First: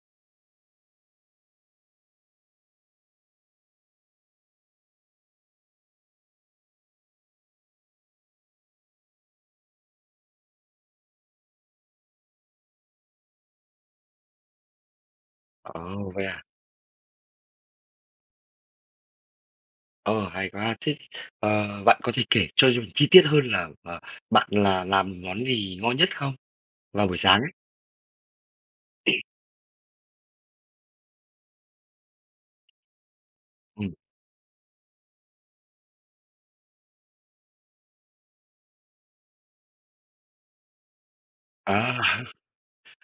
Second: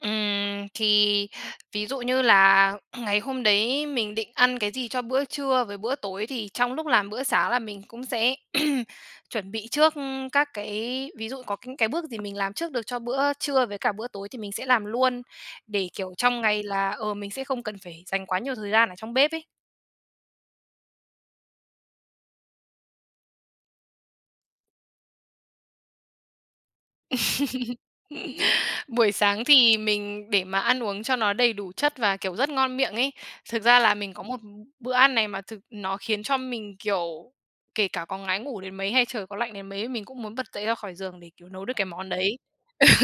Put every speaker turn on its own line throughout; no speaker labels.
Ừm, thì ví dụ như là ngày hôm đấy mình định ăn cái gì cho bữa trưa với bữa tối thì trong lúc làm bữa sáng là mình cũng sẽ chuẩn bị trước các cái ví dụ có những cái bước gì mình làm trước được cho bữa trưa với cả bữa tối thì mình sẽ làm luôn,
Ờ,
để, kiểu,
vậy
trong
à?
ngày là, ờ, mình sẽ không cần phải dành quá nhiều thời gian ở trong bếp ấy.
Ờ, hay quá! Thế, ờ, bạn có thể kể cho giùm chi tiết hơn là, ờ, bạn là làm món gì ngon nhất không? Vào buổi sáng ấy.
Buổi sáng thì mình để mà ăn uống cho nó đầy đủ chất và kiểu rất ngon miệng ấy, thực ra
Ừm.
là mình có một b bữa ăn này mà thực nó khiến cho mình, kiểu, kể cả có ngái ngủ đến mấy hay trời có lạnh đến mấy, mình cũng muốn bật dậy ra khỏi giường để, kiểu, nấu được cái
À.
món đấy.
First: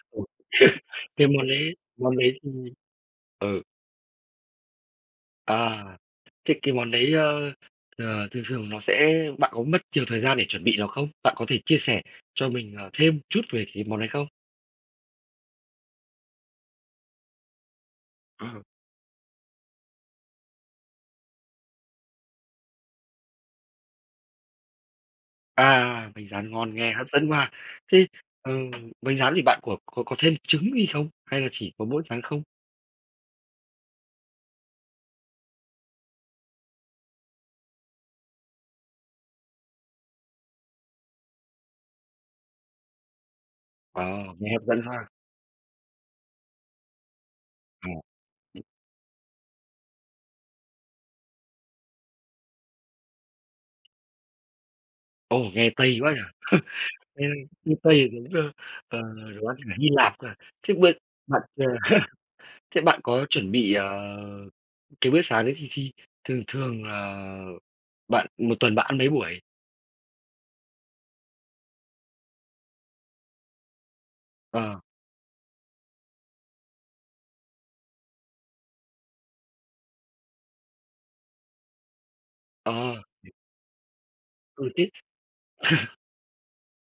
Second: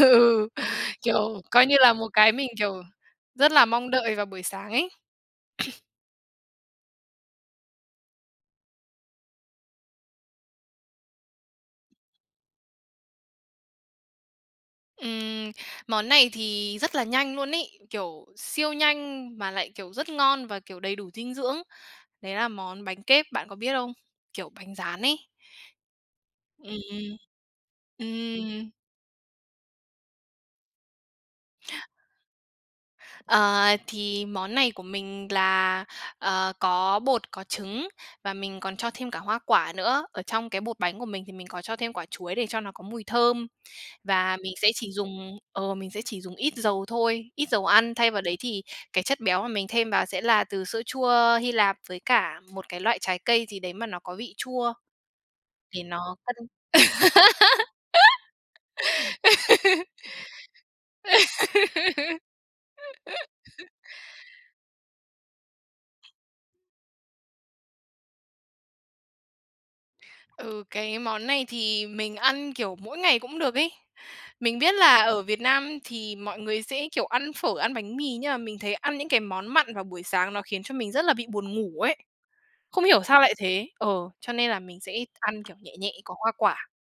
Ừ,
cái
kiểu,
món
coi như
đấy
là một
món
cái
đấy
mình,
thì
kiểu, rất
ừ.
là mong đợi vào buổi sáng ấy.
À. Thế cái món đấy, ơ, ờ, thường thường nó sẽ bạn có mất nhiều thời gian để chuẩn bị nó không? Bạn có thể chia sẻ cho mình, ờ, thêm chút về cái món đấy không?
Ừm, món này thì rất là nhanh luôn ấy, kiểu
Ờ.
siêu nhanh mà lại, kiểu, rất ngon và, kiểu, đầy đủ dinh dưỡng. Đấy là món bánh kếp, bạn có biết không? Kiểu bánh rán ấy.
À, bánh rán ngon,
Ừm,
nghe hấp
ừm,
dẫn quá ha. Thế,
ừm.
ừm, bánh rán thì bạn có có có thêm trứng gì không? Hay là chỉ có mỗi rán không?
Ờ, thì món này của mình là, ờ, có bột, có trứng và mình còn cho thêm cả hoa quả nữa. Ở trong cái bột bánh của mình thì mình có cho thêm quả chuối để cho nó có mùi thơm.
Ờ,
Và
nghe
mình
hấp
sẽ
dẫn
chỉ
ha.
dùng ờ, mình sẽ chỉ dùng ít dầu thôi, ít dầu
Ờ.
ăn, thay vào đấy thì
Ừm.
cái chất béo mà mình thêm vào sẽ là từ sữa chua Hy Lạp với cả một cái loại trái cây gì đấy mà nó có vị chua
Ồ, nghe
để
Tây quá
nó
nhỉ?
cân
Nghe như Tây, giống ơ, ờ, đồ ăn ở Hy Lạp cơ à. Thế bữa bạn, ờ, thế bạn có chuẩn bị, ờ, cái bữa sáng đấy thì khi thường thường, ờ, bạn 1 tuần bạn ăn mấy buổi?
Ừ, cái món này thì mình ăn, kiểu, mỗi ngày cũng được ấy. Mình biết
Ờ.
là ở Việt Nam thì mọi người sẽ kiểu ăn phở, ăn bánh mì nhưng mà mình thấy ăn những cái món mặn vào buổi sáng nó khiến cho mình rất là bị buồn ngủ ấy.
Ờ.
Không hiểu sao lại thế, ờ, cho nên là
Ừ,
mình
thế
sẽ ăn, kiểu, nhẹ nhẹ, có hoa quả.